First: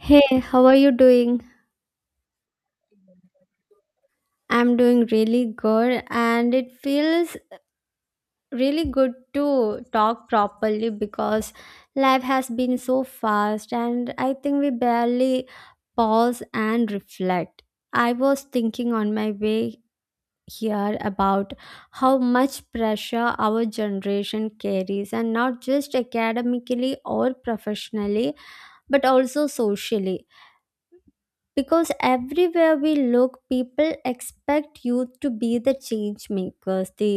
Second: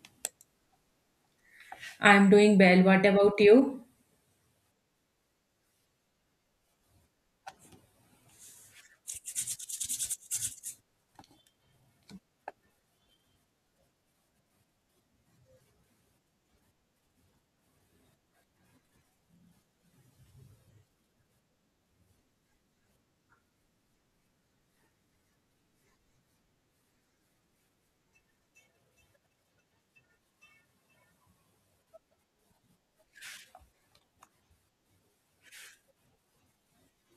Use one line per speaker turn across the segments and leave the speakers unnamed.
Hey, how are you doing?
I'm doing well. What about you?
I'm doing really good, and it feels really good to talk properly because life has been so fast, and I think we barely pause and reflect. I was thinking on my way here about how much pressure our generation carries, and not just academically or professionally, but also socially, because everywhere we look, people expect youth to be the change makers, the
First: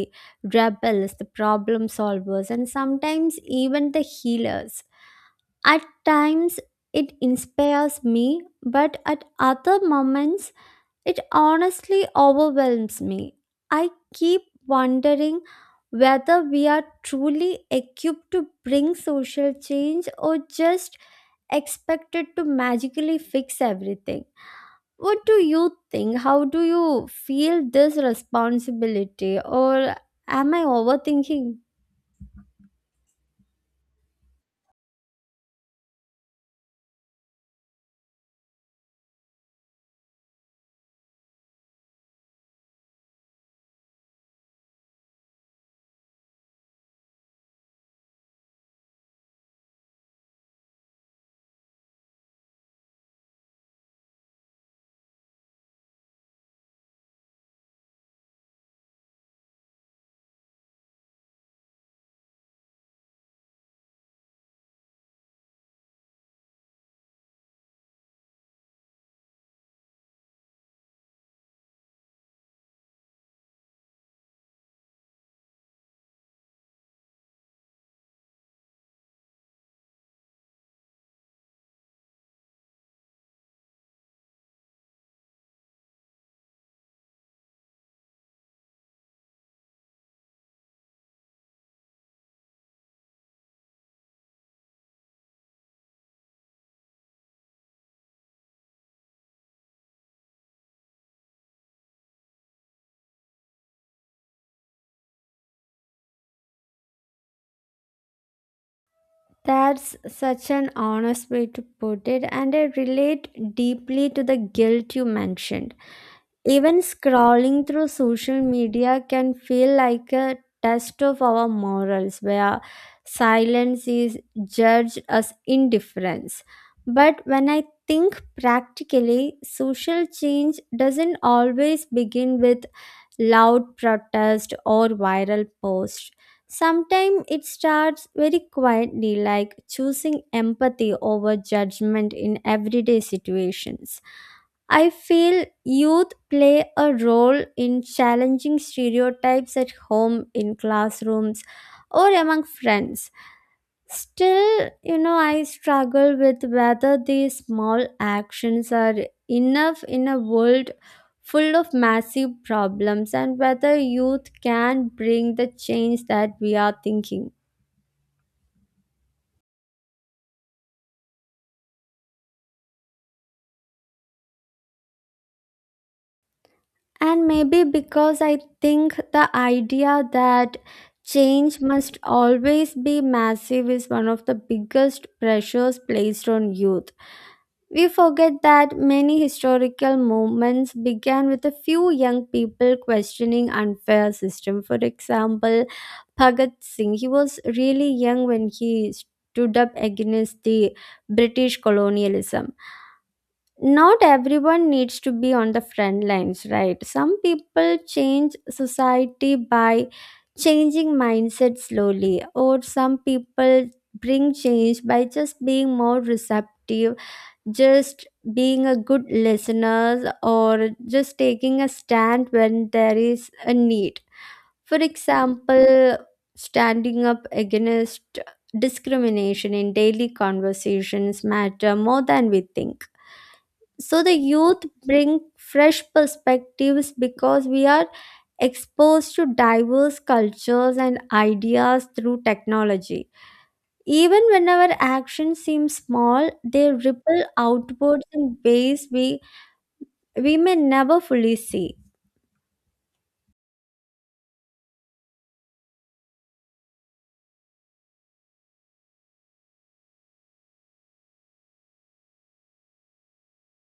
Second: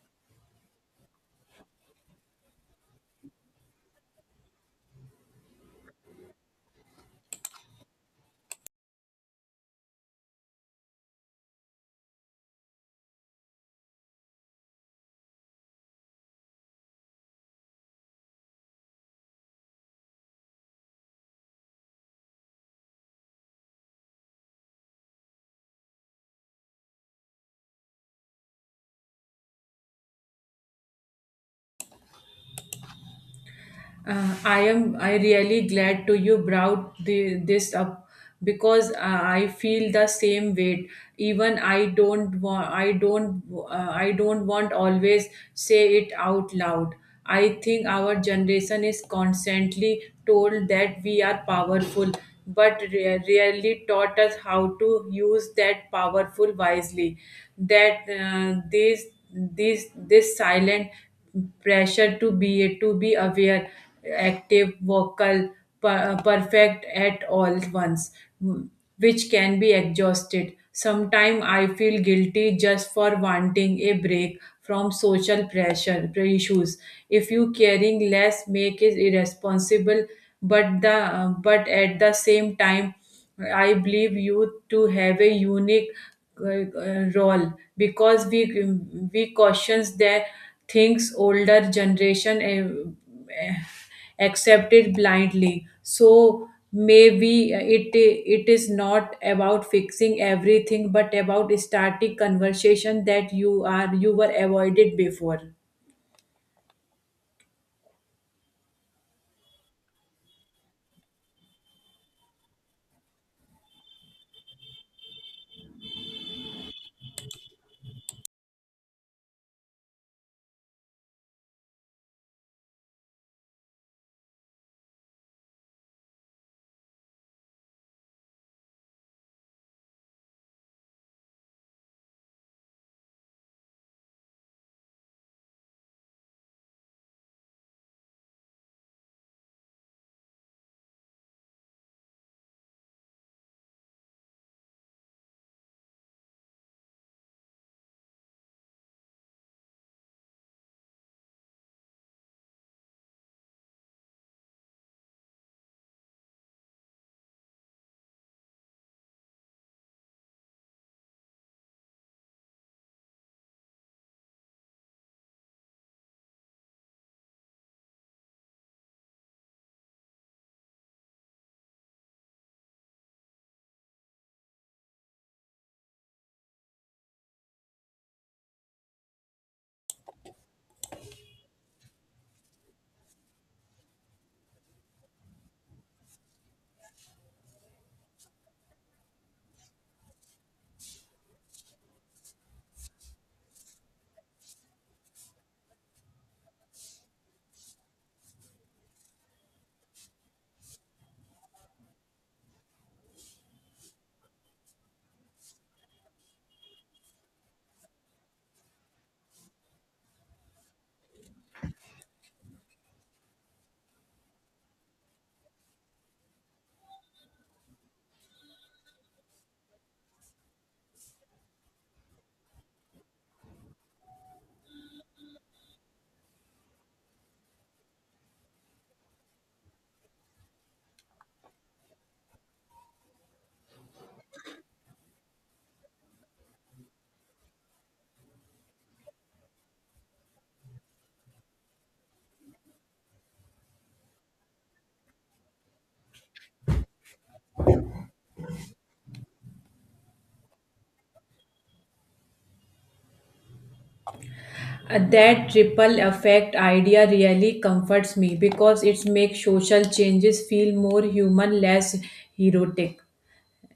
rebels, the problem solvers, and sometimes even the healers. At times it inspires me, but at other moments it honestly overwhelms me. I keep wondering whether we are truly equipped to bring social change, or just expected to magically fix everything. What do you think? How do you feel this responsibility? Or am I overthinking?
I am I really glad to you brought this up because I feel the same weight. Even I don't want always say it out loud. I think our generation is constantly told that we are powerful, but rarely taught us how to use that powerful wisely. That this silent pressure to be aware active, vocal, perfect at all once, which can be exhausted. Sometimes I feel guilty just for wanting a break from social pressure issues. If you caring less make it irresponsible, but at the same time, I believe you to have a unique role because we cautions that things older generation uh, accept it blindly. So maybe it is not about fixing everything but about starting conversation that you were avoided before.
That's such an honest way to put it, and I relate deeply to the guilt you mentioned. Even scrolling through social media can feel like a test of our morals, where silence is judged as indifference. But when I think practically, social change doesn't always begin with loud protest or viral post. Sometimes it starts very quietly, like choosing empathy over judgment in everyday situations. I feel youth play a role in challenging stereotypes at home, in classrooms, or among friends. Still, I struggle with whether these small actions are enough in a world full of massive problems, and whether youth can bring the change that we are thinking. And maybe because I think the idea that change must always be massive is one of the biggest pressures placed on youth. We forget that many historical movements began with a few young people questioning unfair system. For example, Bhagat Singh, he was really young when he stood up against the British colonialism. Not everyone needs to be on the front lines, right? Some people change society by changing mindset slowly, or some people bring change by just being more receptive, just being a good listener, or just taking a stand when there is a need. For example, standing up against discrimination in daily conversations matter more than we think. So the youth bring fresh perspectives, because we are exposed to diverse cultures and ideas through technology. Even when our actions seem small, they ripple outwards in ways we may never fully see.
That ripple effect idea really comforts me because it makes social changes feel more human, less heroic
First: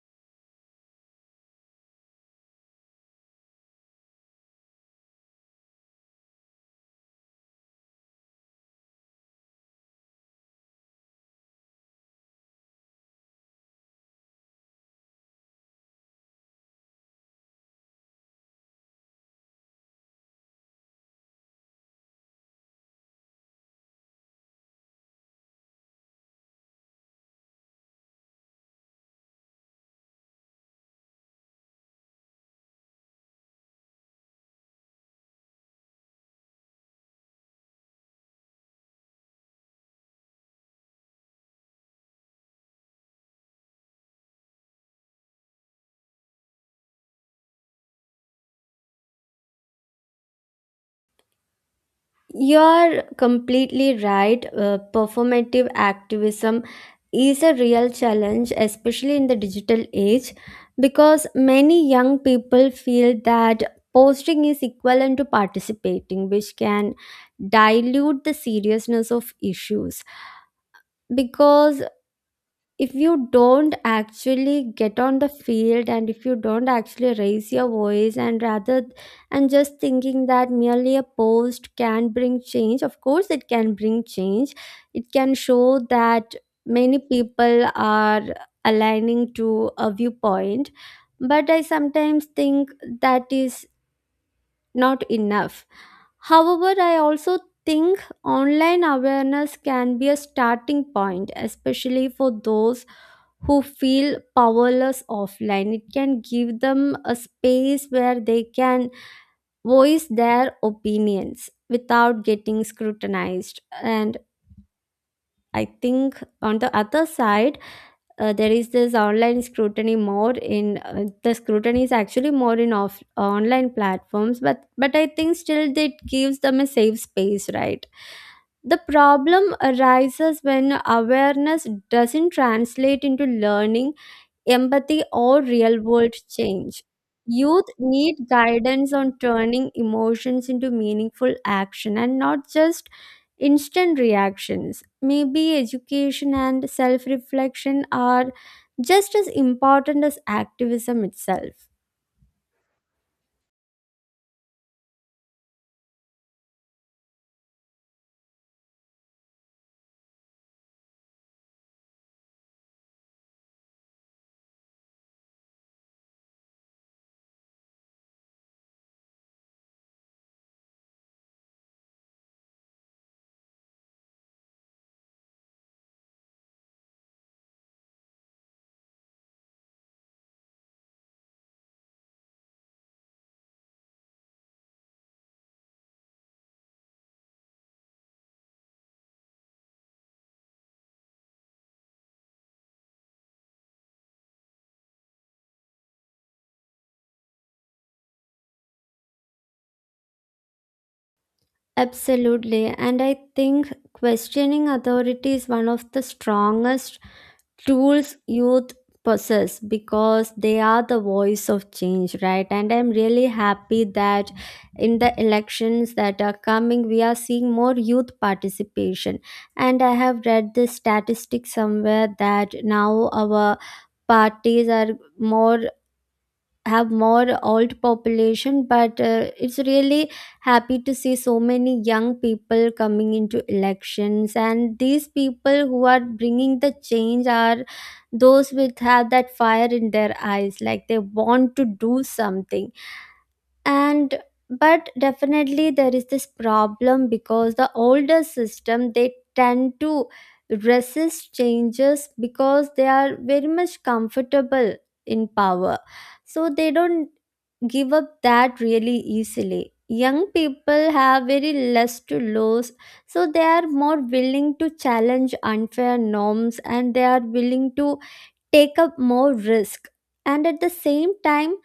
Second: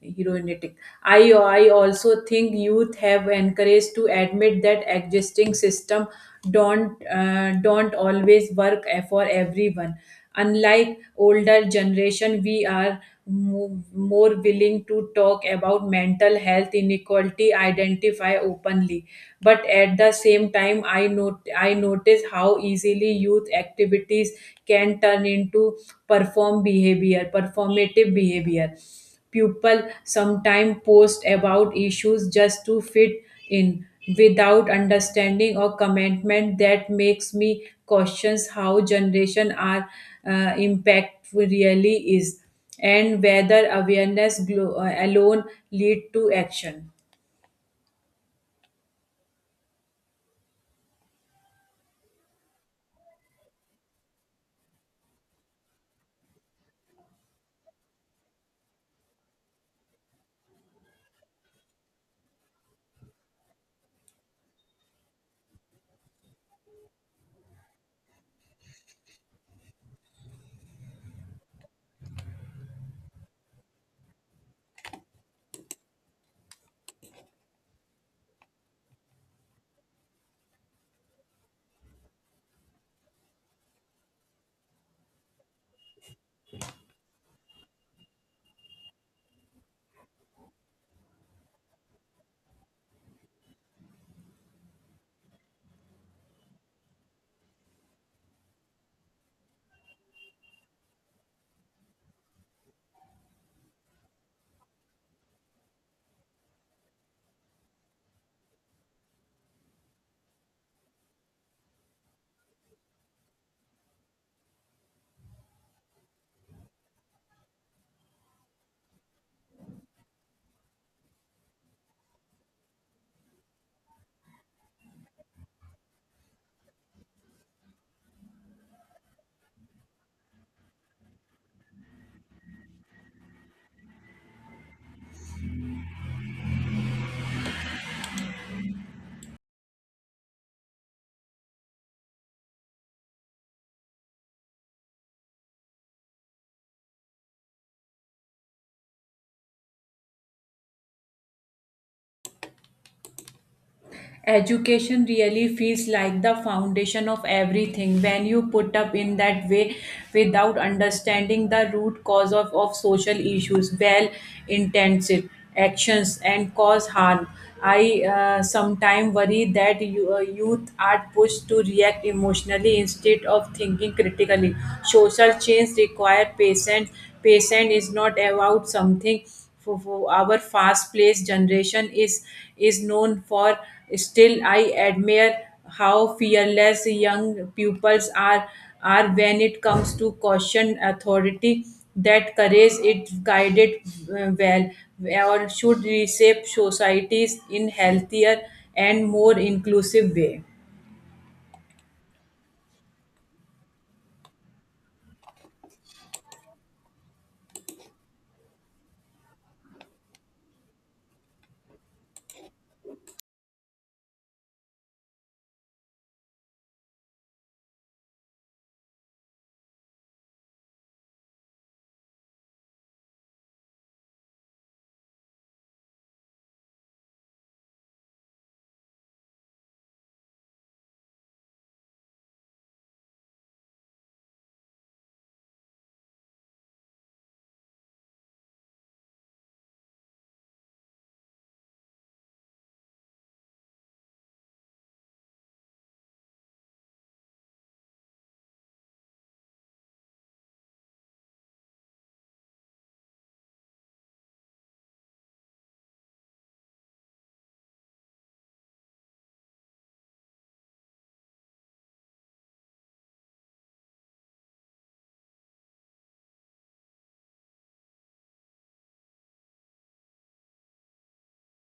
heroinetic. I also think youth have encouraged to admit that existing system don't always work for everyone. Unlike older generation, we are more willing to talk about mental health inequality, identify openly, but at the same time I notice how easily youth activities can turn into performative behavior. People sometimes post about issues just to fit in without understanding or commitment. That makes me questions how generation are impact really is and whether awareness alone lead to action.
You're completely right. Performative activism is a real challenge, especially in the digital age, because many young people feel that posting is equivalent to participating, which can dilute the seriousness of issues. Because if you don't actually get on the field, and if you don't actually raise your voice, and just thinking that merely a post can bring change. Of course it can bring change. It can show that many people are aligning to a viewpoint, but I sometimes think that is not enough. However, I also think online awareness can be a starting point, especially for those who feel powerless offline. It can give them a space where they can voice their opinions without getting scrutinized. And I think on the other side, there is this online scrutiny more in, the scrutiny is actually more in off online platforms, but I think still it gives them a safe space, right? The problem arises when awareness doesn't translate into learning, empathy, or real world change. Youth need guidance on turning emotions into meaningful action, and not just instant reactions. Maybe education and self reflection are just as important as activism itself.
Education really feels like the foundation of everything when you put up in that way. Without understanding the root cause of social issues, well intentioned actions and cause harm. I sometimes worry that youth are pushed to react emotionally instead of thinking critically. Social change require patience. Patience is not about something for our fast paced generation is known for. Still I admire how fearless young pupils are when it comes to caution authority. That courage it guided uh, well or should reshape societies in healthier and more inclusive way.
Absolutely. And I think questioning authority is one of the strongest tools youth possess, because they are the voice of change, right? And I'm really happy that in the elections that are coming, we are seeing more youth participation. And I have read this statistic somewhere that now our parties are more have more old population, but it's really happy to see so many young people coming into elections, and these people who are bringing the change are those with have that fire in their eyes, like they want to do something. And but definitely there is this problem, because the older system, they tend to resist changes because they are very much comfortable in power, so they don't give up that really easily. Young people have very less to lose, so they are more willing to challenge unfair norms, and they are willing to take up more risk. And at the same time,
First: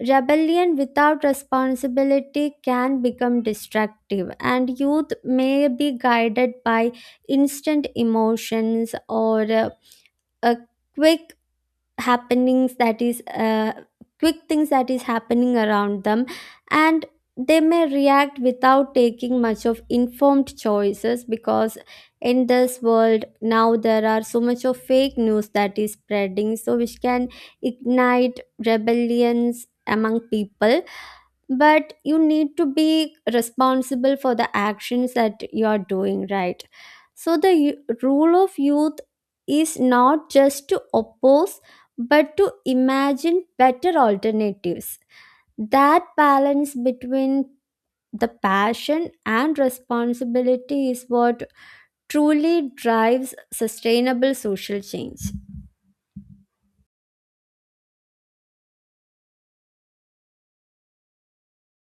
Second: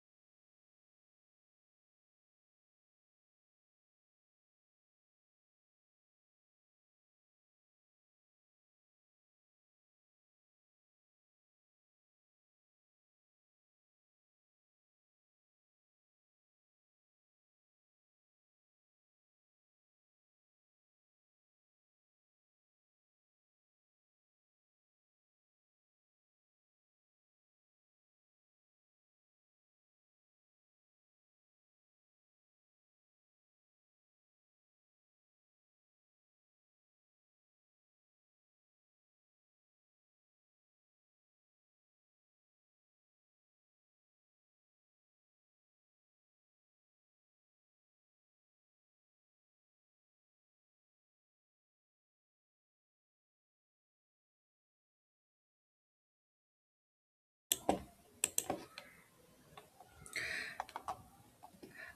rebellion without responsibility can become destructive, and youth may be guided by instant emotions, or a quick happenings that is quick things that is happening around them, and they may react without taking much of informed choices, because in this world now there are so much of fake news that is spreading, so which can ignite rebellions among people. But you need to be responsible for the actions that you are doing, right? So the role of youth is not just to oppose, but to imagine better alternatives. That balance between the passion and responsibility is what truly drives sustainable social change.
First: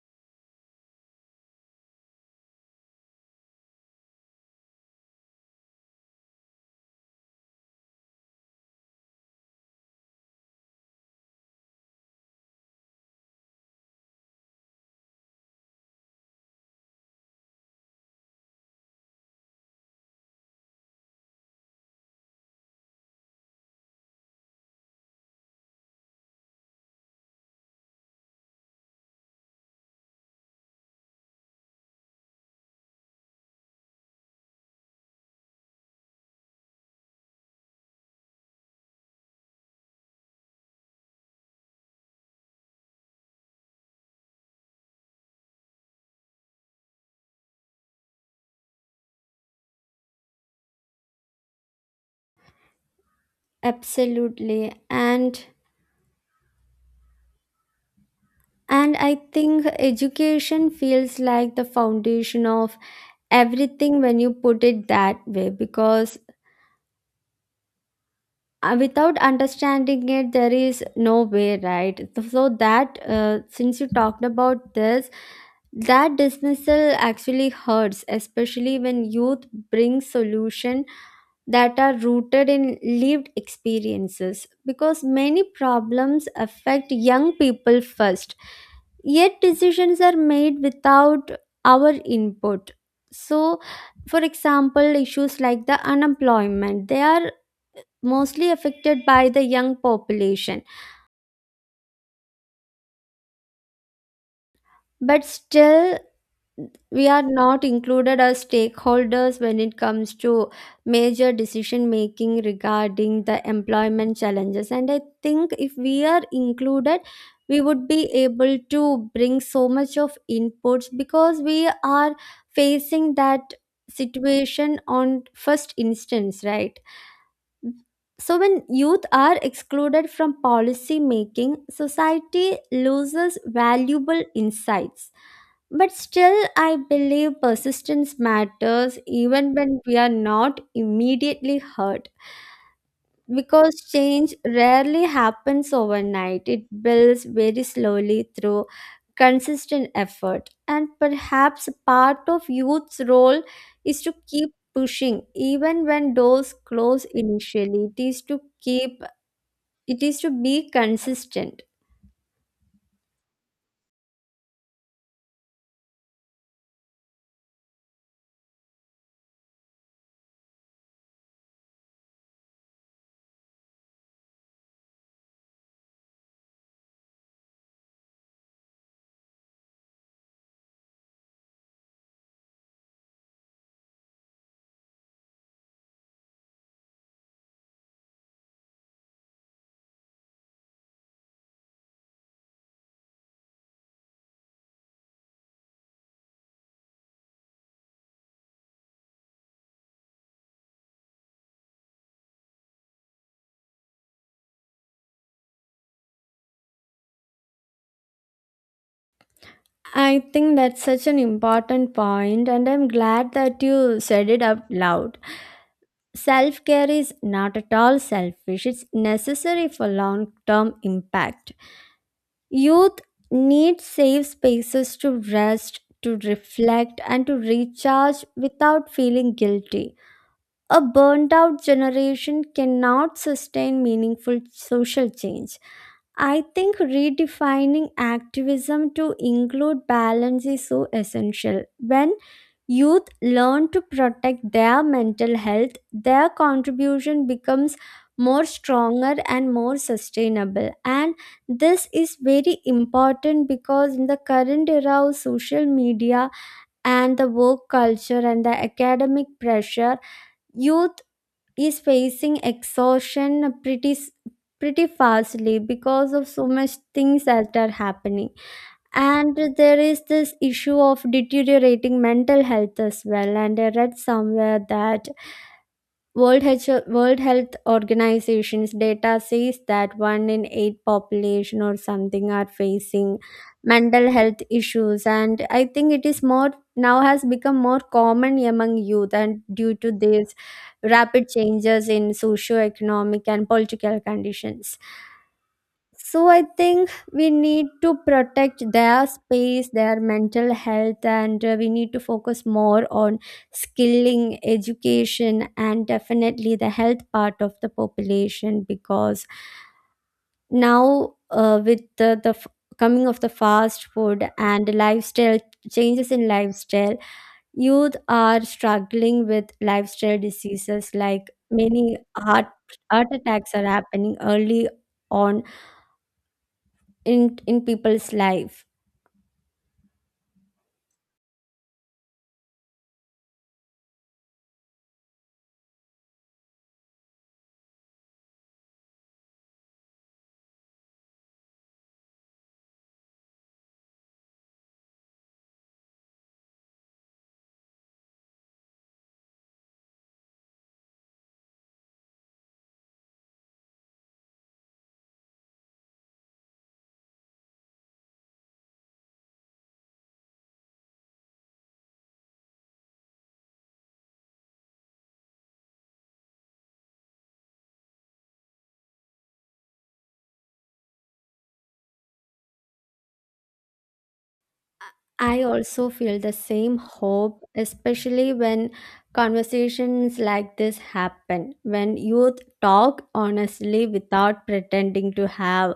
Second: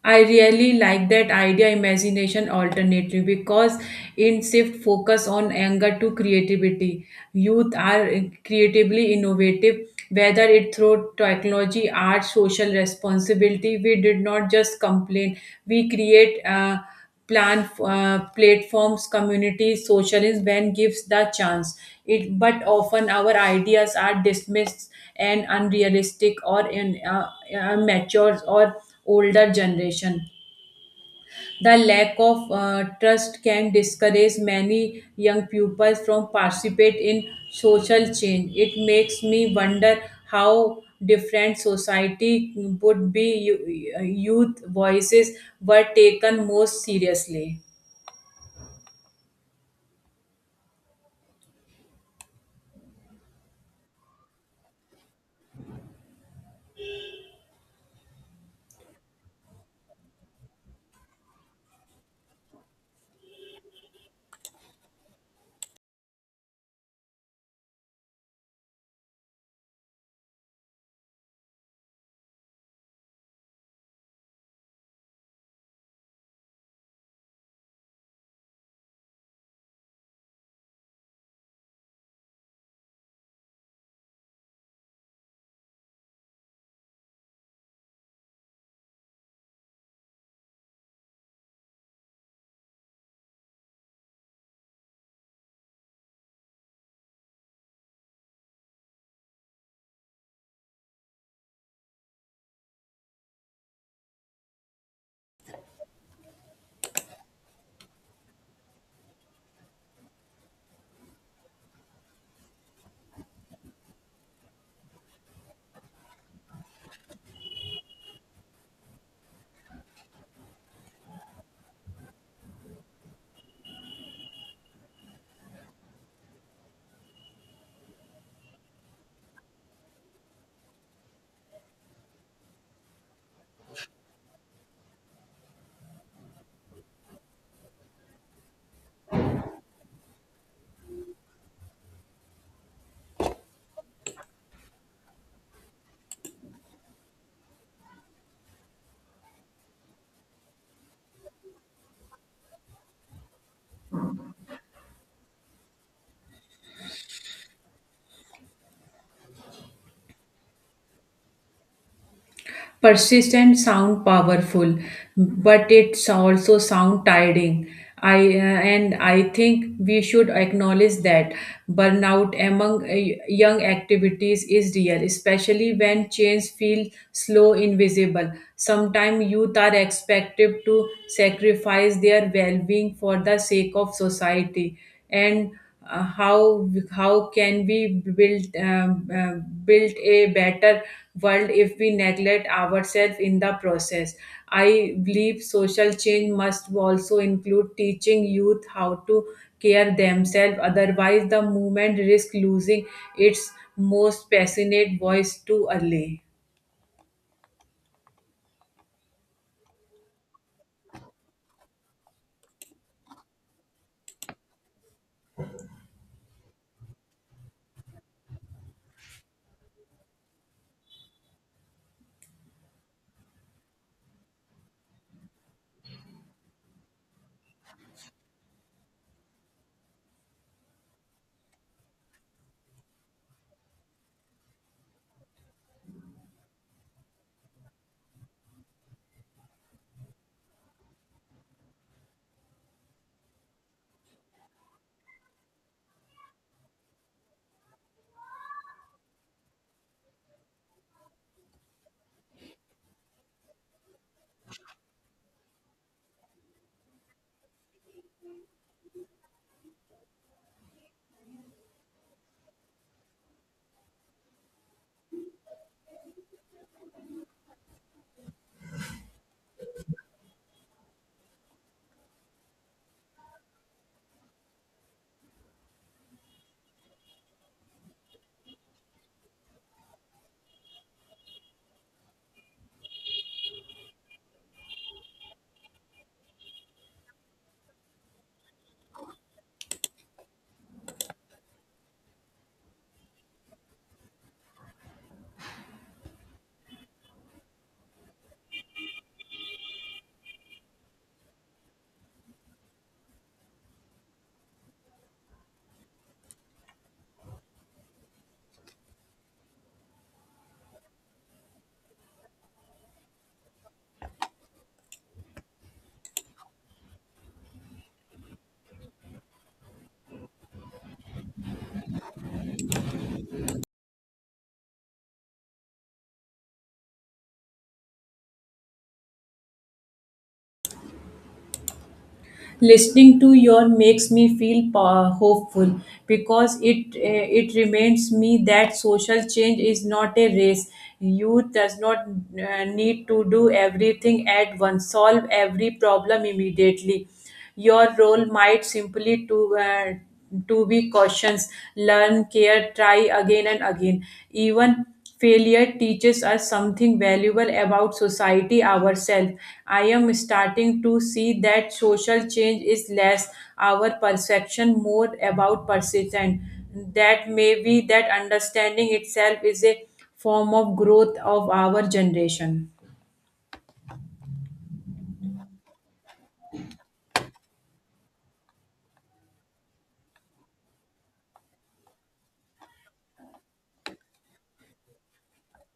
I really like that idea imagination alternative because it shift focus on anger to creativity. Youth are creatively innovative, whether it through technology, art, social responsibility. We did not just complain. We create. Plan platforms communities, socialism when gives the chance it, but often our ideas are dismissed and unrealistic or in matures or older generation. The lack of trust can discourage many young pupils from participate in social change. It makes me wonder how different society would be youth voices were taken most seriously.
Absolutely. And I think education feels like the foundation of everything when you put it that way, because without understanding it there is no way, right? So, that since you talked about this, that dismissal actually hurts, especially when youth brings solution that are rooted in lived experiences, because many problems affect young people first, yet decisions are made without our input. So, for example, issues like the unemployment, they are mostly affected by the young population, but still we are not included as stakeholders when it comes to major decision making regarding the employment challenges. And I think if we are included, we would be able to bring so much of inputs because we are facing that situation on first instance, right? So, when youth are excluded from policy making, society loses valuable insights. But still, I believe persistence matters even when we are not immediately heard, because change rarely happens overnight. It builds very slowly through consistent effort. And perhaps part of youth's role is to keep pushing, even when doors close initially. It is to be consistent.
Persistent sound powerful, but it's also sound tiring. I uh, and I think we should acknowledge that burnout among young activities is real, especially when change feels slow invisible. Sometimes youth are expected to sacrifice their well-being for the sake of society. And How can we build a better world if we neglect ourselves in the process? I believe social change must also include teaching youth how to care themselves, otherwise the movement risks losing its most passionate voice too early.
I think that's such an important point, and I'm glad that you said it out loud. Self care is not at all selfish, it's necessary for long term impact. Youth need safe spaces to rest, to reflect, and to recharge without feeling guilty. A burnt out generation cannot sustain meaningful social change. I think redefining activism to include balance is so essential. When youth learn to protect their mental health, their contribution becomes more stronger and more sustainable. And this is very important because in the current era of social media and the work culture and the academic pressure, youth is facing exhaustion pretty fastly because of so much things that are happening. And there is this issue of deteriorating mental health as well, and I read somewhere that World Health Organization's data says that 1 in 8 population or something are facing mental health issues, and I think it is more now has become more common among youth, and due to these rapid changes in socio-economic and political conditions. So I think we need to protect their space, their mental health, and we need to focus more on skilling, education, and definitely the health part of the population. Because now with the coming of the fast food and lifestyle, changes in lifestyle, youth are struggling with lifestyle diseases, like many heart attacks are happening early on in people's life.
Listening to your makes me feel hopeful because it reminds me that social change is not a race. Youth does not need to do everything at once solve every problem immediately. Your role might simply to be cautious, learn care, try again and again. Even failure teaches us something valuable about society ourselves. I am starting to see that social change is less our perception, more about persistence. That may be that understanding itself is a form of growth of our generation.
I also feel the same hope, especially when conversations like this happen, when youth talk honestly without pretending to have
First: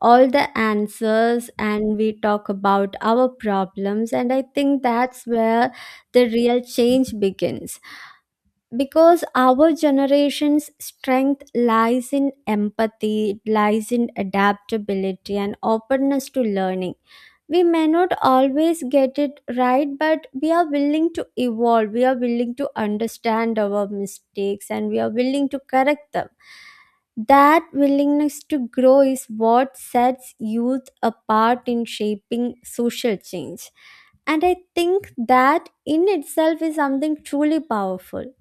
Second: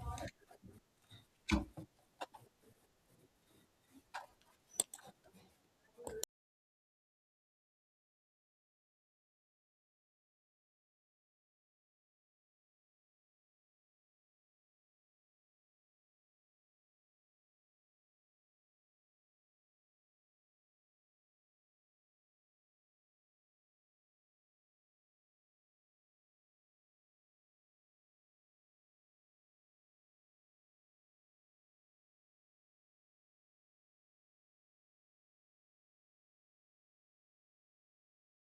all the answers, and we talk about our problems. And I think that's where the real change begins, because our generation's strength lies in empathy, it lies in adaptability and openness to learning. We may not always get it right, but we are willing to evolve, we are willing to understand our mistakes, and we are willing to correct them. That willingness to grow is what sets youth apart in shaping social change. And I think that in itself is something truly powerful.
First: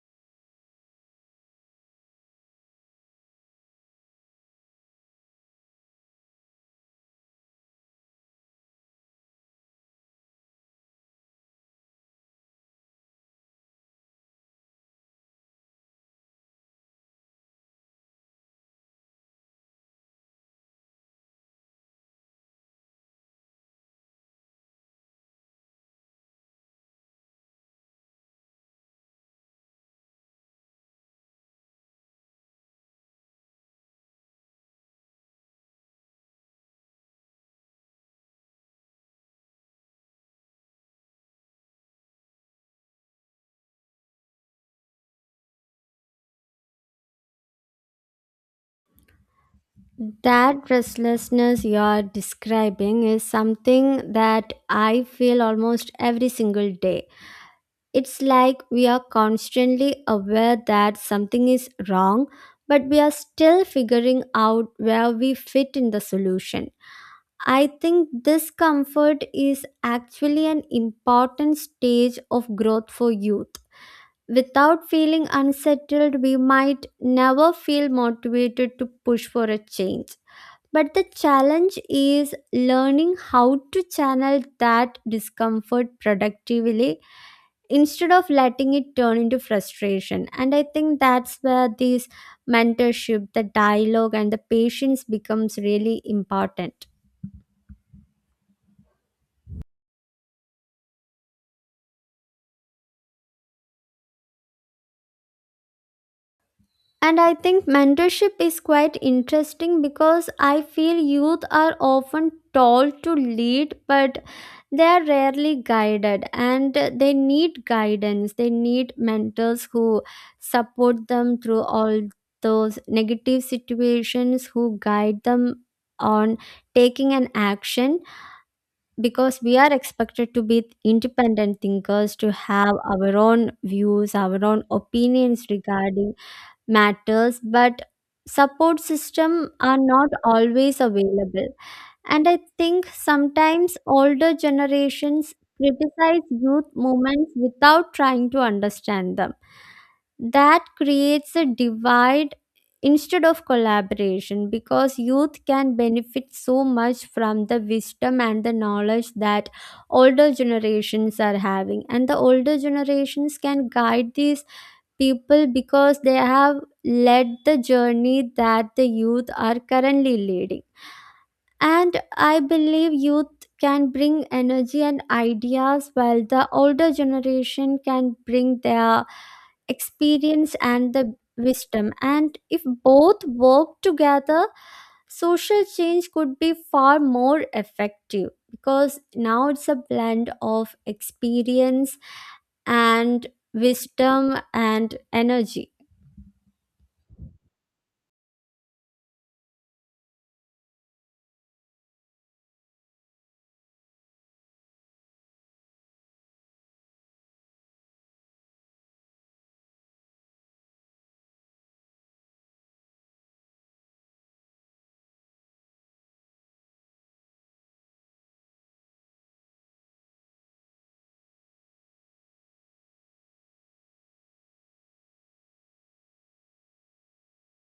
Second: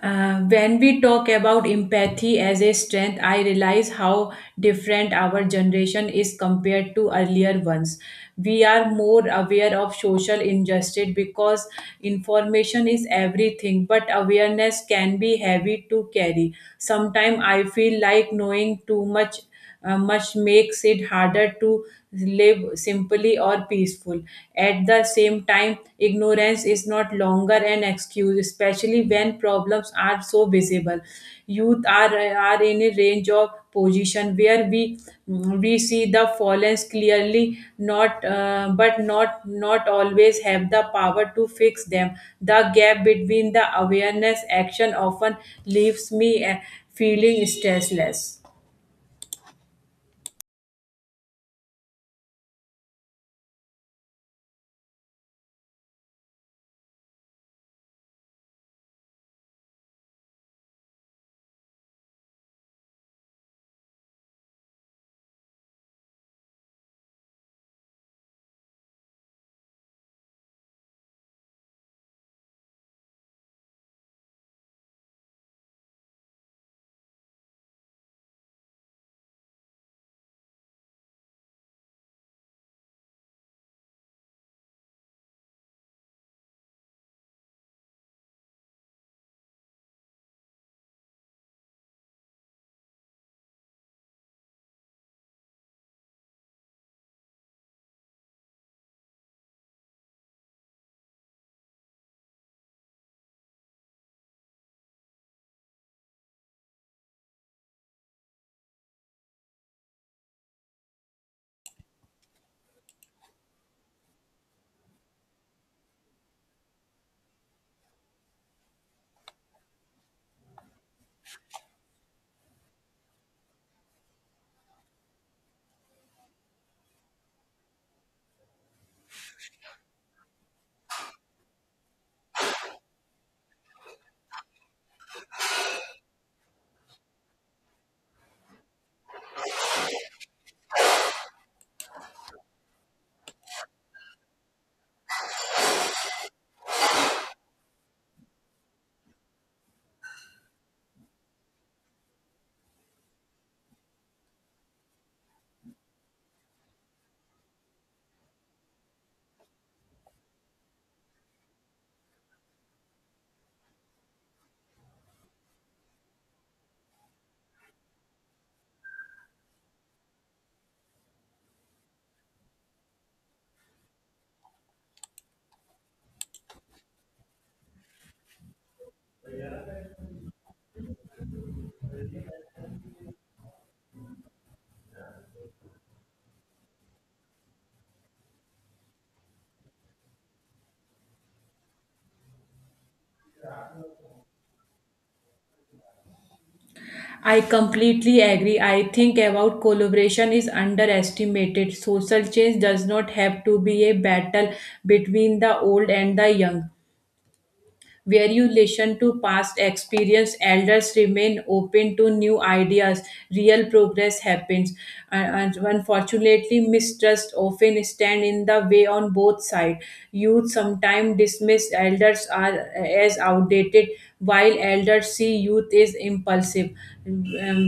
When we talk about empathy as a strength, I realize how different our generation is compared to earlier ones. We are more aware of social injustice because information is everything, but awareness can be heavy to carry. Sometimes I feel like knowing too much much makes it harder to live simply or peaceful. At the same time, ignorance is not longer an excuse, especially when problems are so visible. Youth are in a range of position where we see the fallens clearly not always have the power to fix them. The gap between the awareness action often leaves me feeling stressless.
That restlessness you're describing is something that I feel almost every single day. It's like we are constantly aware that something is wrong, but we are still figuring out where we fit in the solution. I think discomfort is actually an important stage of growth for youth. Without feeling unsettled, we might never feel motivated to push for a change. But the challenge is learning how to channel that discomfort productively instead of letting it turn into frustration. And I think that's where this mentorship, the dialogue, and the patience becomes really important. And I think mentorship is quite interesting, because I feel youth are often told to lead, but they are rarely guided, and they need guidance. They need mentors who support them through all those negative situations, who guide them on taking an action because we are expected to be independent thinkers, to have our own views, our own opinions regarding matters, but support system are not always available. And I think sometimes older generations criticize youth movements without trying to understand them. That creates a divide instead of collaboration because youth can benefit so much from the wisdom and the knowledge that older generations are having, and the older generations can guide these people because they have led the journey that the youth are currently leading. And I believe youth can bring energy and ideas while the older generation can bring their experience and the wisdom. And if both work together, social change could be far more effective because now it's a blend of experience and wisdom and energy.
I completely agree. I think about collaboration is underestimated. Social change does not have to be a battle between the old and the young, where you listen to past experience elders remain open to new ideas real progress happens. And unfortunately mistrust often stand in the way on both sides. Youth sometimes dismiss elders are as outdated, while elders see youth as impulsive. Um,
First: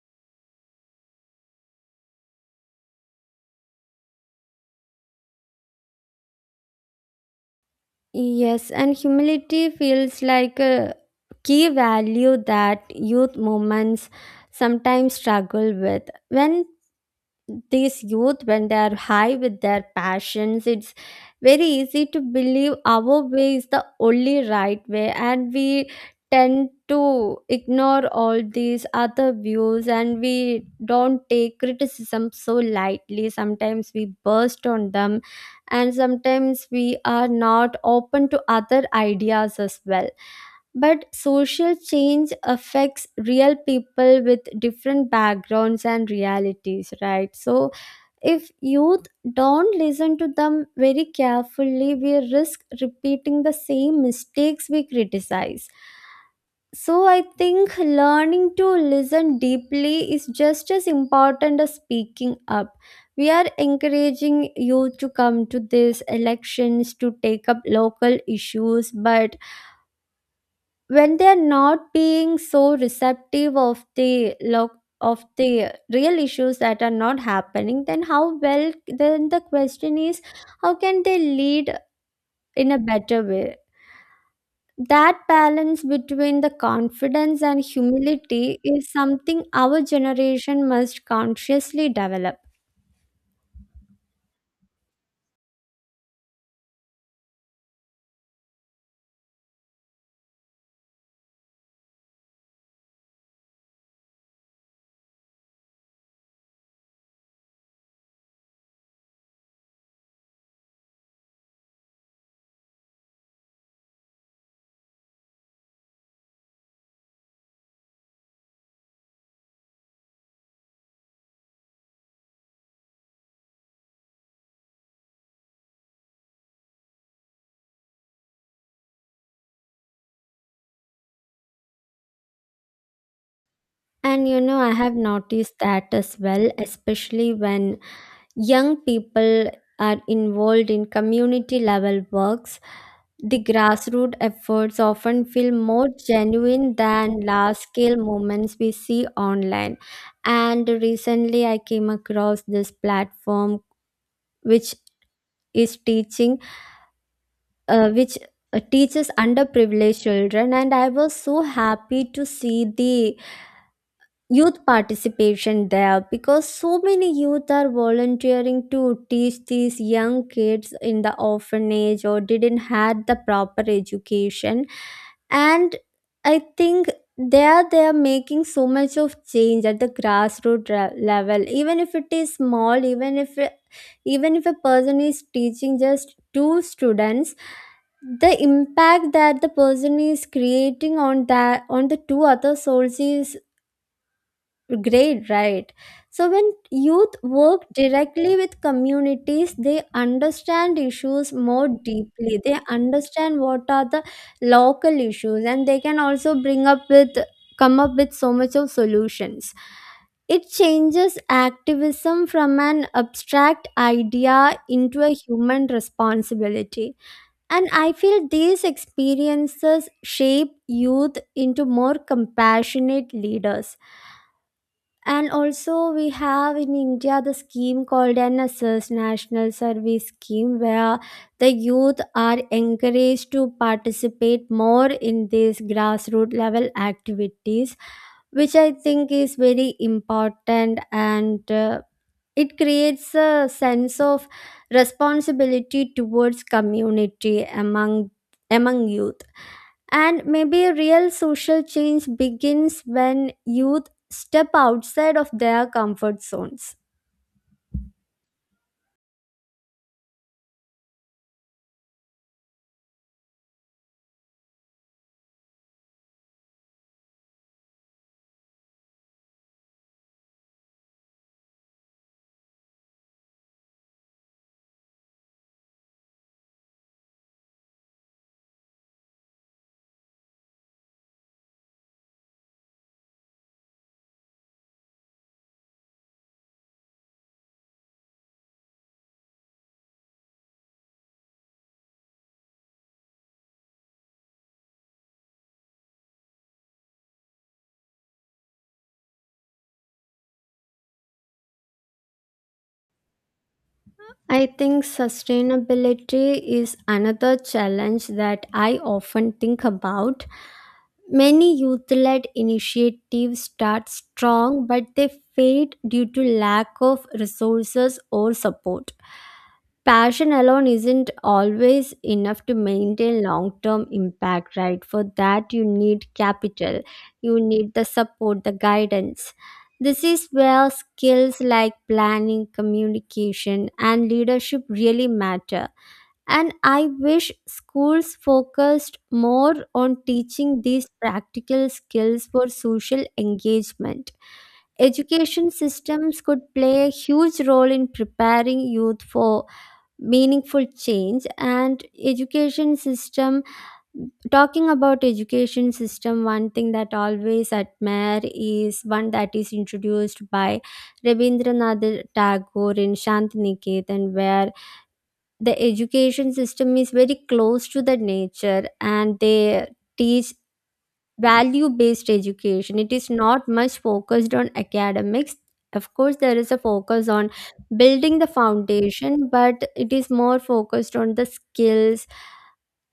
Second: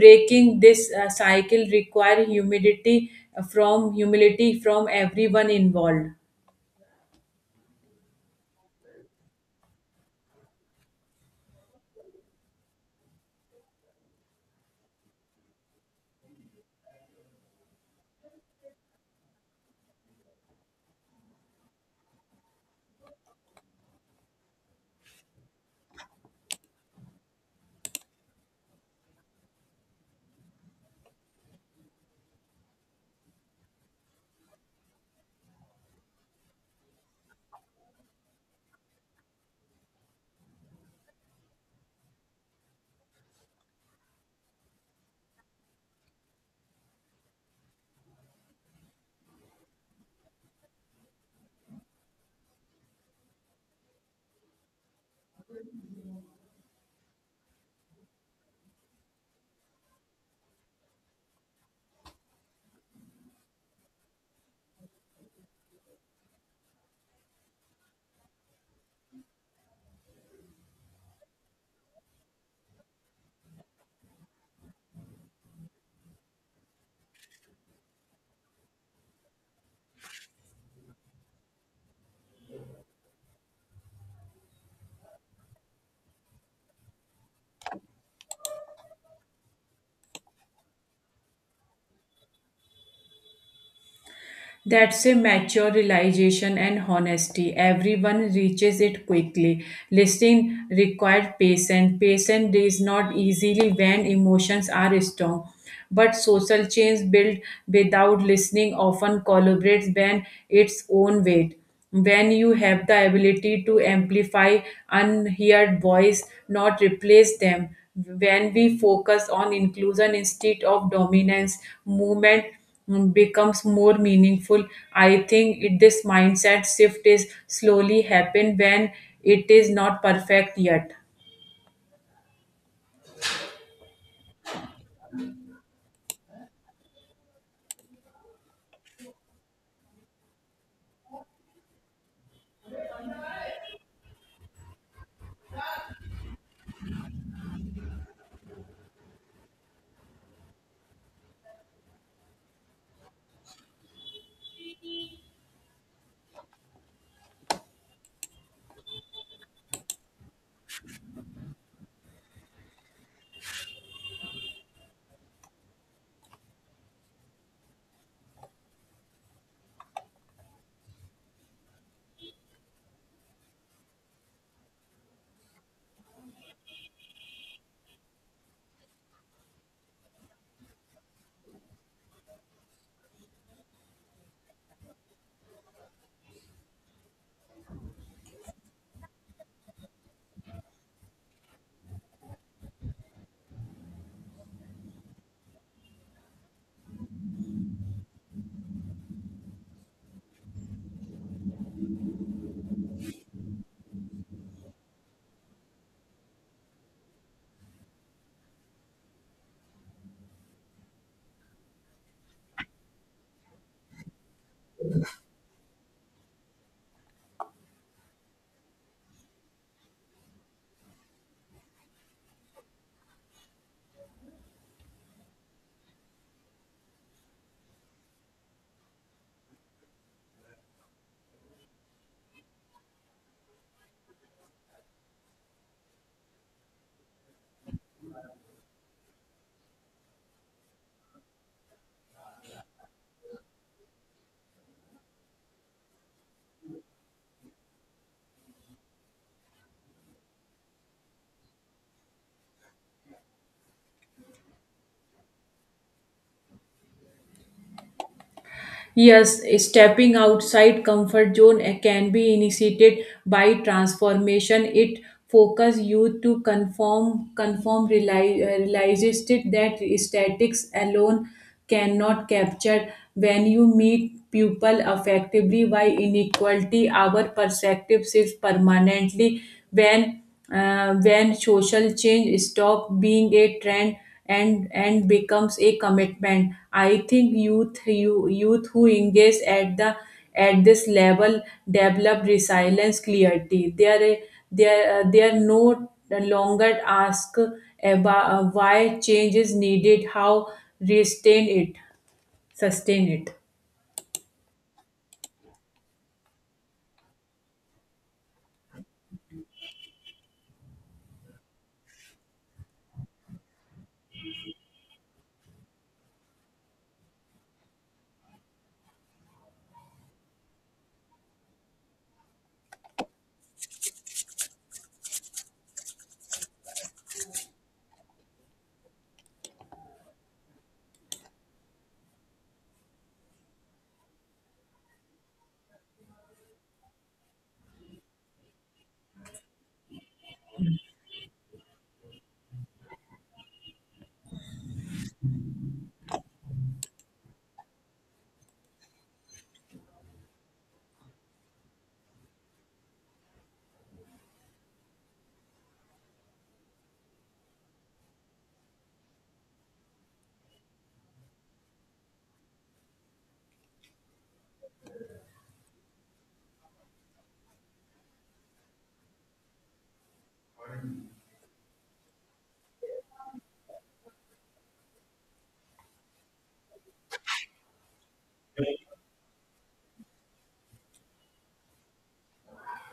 Breaking this cycle require humility from everyone involved.
Yes, and humility feels like a key value that youth movements sometimes struggle with. When these youth, when they are high with their passions, it's very easy to believe our way is the only right way, and we tend to ignore all these other views, and we don't take criticism so lightly. Sometimes we burst on them, and sometimes we are not open to other ideas as well. But social change affects real people with different backgrounds and realities, right? So, if youth don't listen to them very carefully, we risk repeating the same mistakes we criticize. So, I think learning to listen deeply is just as important as speaking up. We are encouraging youth to come to these elections to take up local issues, but when they are not being so receptive of the look of the real issues that are not happening, then how well, then the question is, how can they lead in a better way? That balance between the confidence and humility is something our generation must consciously develop.
That's a mature realization and honesty. Everyone reaches it quickly. Listening required patience. Patience is not easily when emotions are strong. But social change built without listening often collaborates when its own weight. When you have the ability to amplify unheard voice, not replace them. When we focus on inclusion instead of dominance, movement becomes more meaningful. I think this mindset shift is slowly happen when it is not perfect yet.
And you know, I have noticed that as well, especially when young people are involved in community level works. The grassroots efforts often feel more genuine than large scale movements we see online. And recently, I came across this platform which is teaching, which teaches underprivileged children, and I was so happy to see the youth participation there because so many youth are volunteering to teach these young kids in the orphanage or didn't had the proper education. And I think there they are making so much of change at the grassroots level, even if it is small, even if a person is teaching just two students, the impact that the person is creating on that on the two other souls is great, right? So, when youth work directly with communities, they understand issues more deeply. They understand what are the local issues, and they can also bring up with come up with so much of solutions. It changes activism from an abstract idea into a human responsibility. And I feel these experiences shape youth into more compassionate leaders. And also, we have in India the scheme called an NSS, National Service Scheme, where the youth are encouraged to participate more in these grassroots level activities, which I think is very important, and it creates a sense of responsibility towards community among youth. And maybe real social change begins when youth step outside of their comfort zones.
Yes, stepping outside comfort zone can be initiated by transformation. It focuses you to conform, realizes it that statics alone cannot capture. When you meet people effectively by inequality, our perspective shifts permanently. When when social change stop being a trend and becomes a commitment, I think youth who engage at the at this level develop resilience clarity. They are they are no longer ask about why change is needed, how restrain it sustain it.
I think sustainability is another challenge that I often think about. Many youth led initiatives start strong, but they fade due to lack of resources or support. Passion alone isn't always enough to maintain long term impact, right? For that, you need capital, you need the support, the guidance. This is where skills like planning, communication, and leadership really matter. And I wish schools focused more on teaching these practical skills for social engagement. Education systems could play a huge role in preparing youth for meaningful change. And education system, talking about education system, one thing that always admire is one that is introduced by Rabindranath Tagore in Shantiniketan, where the education system is very close to the nature, and they teach value based education. It is not much focused on academics. Of course, there is a focus on building the foundation, but it is more focused on the skills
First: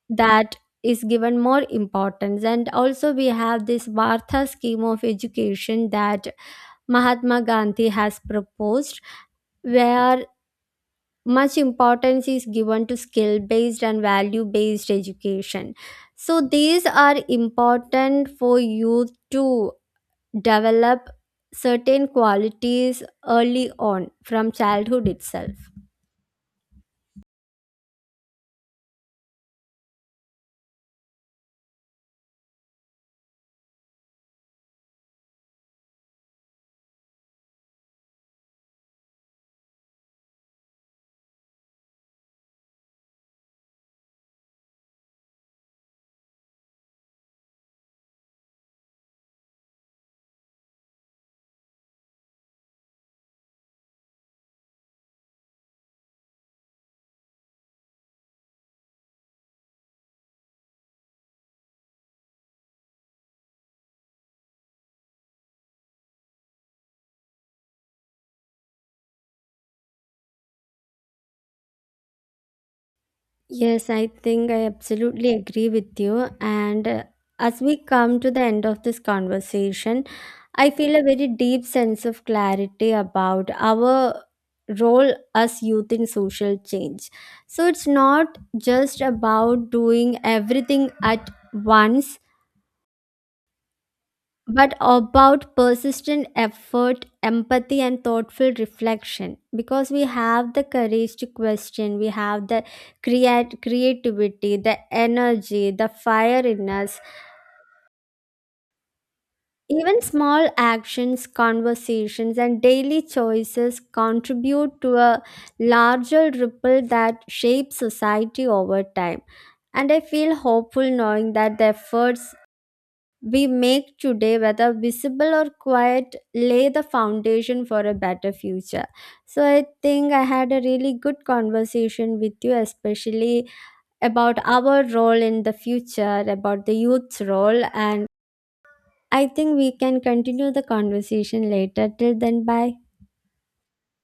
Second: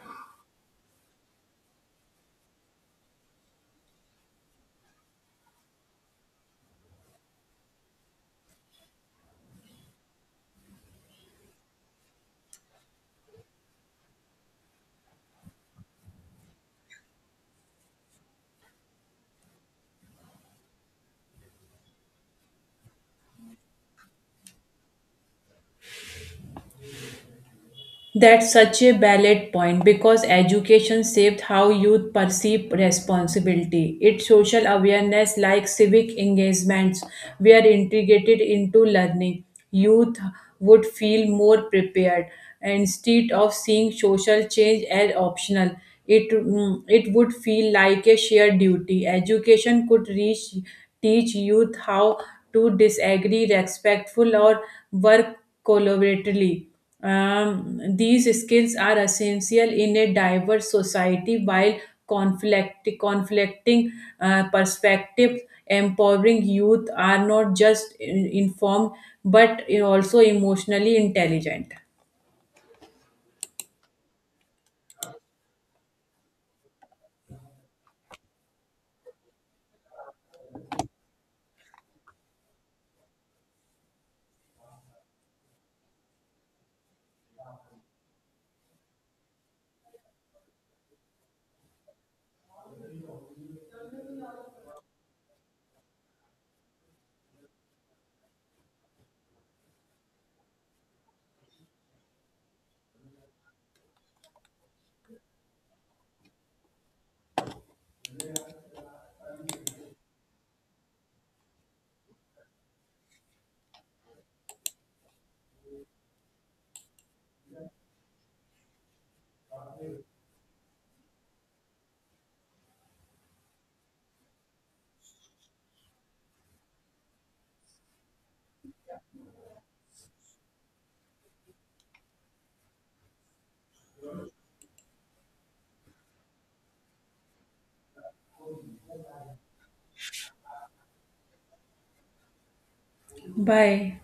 that is given more importance. And also, we have this Vartha scheme of education that Mahatma Gandhi has proposed, where much importance is given to skill based and value based education. So these are important for youth to develop certain qualities early on from childhood itself.
That's such a valid point because education shaped how youth perceive responsibility. It's social awareness like civic engagements were integrated into learning. Youth would feel more prepared instead of seeing social change as optional. It would feel like a shared duty. Education could reach, teach youth how to disagree respectful or work collaboratively. These skills are essential in a diverse society while conflicting perspectives empowering youth are not just informed but also emotionally intelligent.
Yes, I think I absolutely agree with you. And as we come to the end of this conversation, I feel a very deep sense of clarity about our role as youth in social change. So it's not just about doing everything at once, but about persistent effort, empathy, and thoughtful reflection. Because we have the courage to question, we have the creativity, the energy, the fire in us. Even small actions, conversations, and daily choices contribute to a larger ripple that shapes society over time. And I feel hopeful knowing that the efforts we make today, whether visible or quiet, lay the foundation for a better future. So I think I had a really good conversation with you, especially about our role in the future, about the youth's role. And I think we can continue the conversation later. Till then, bye.
Bye.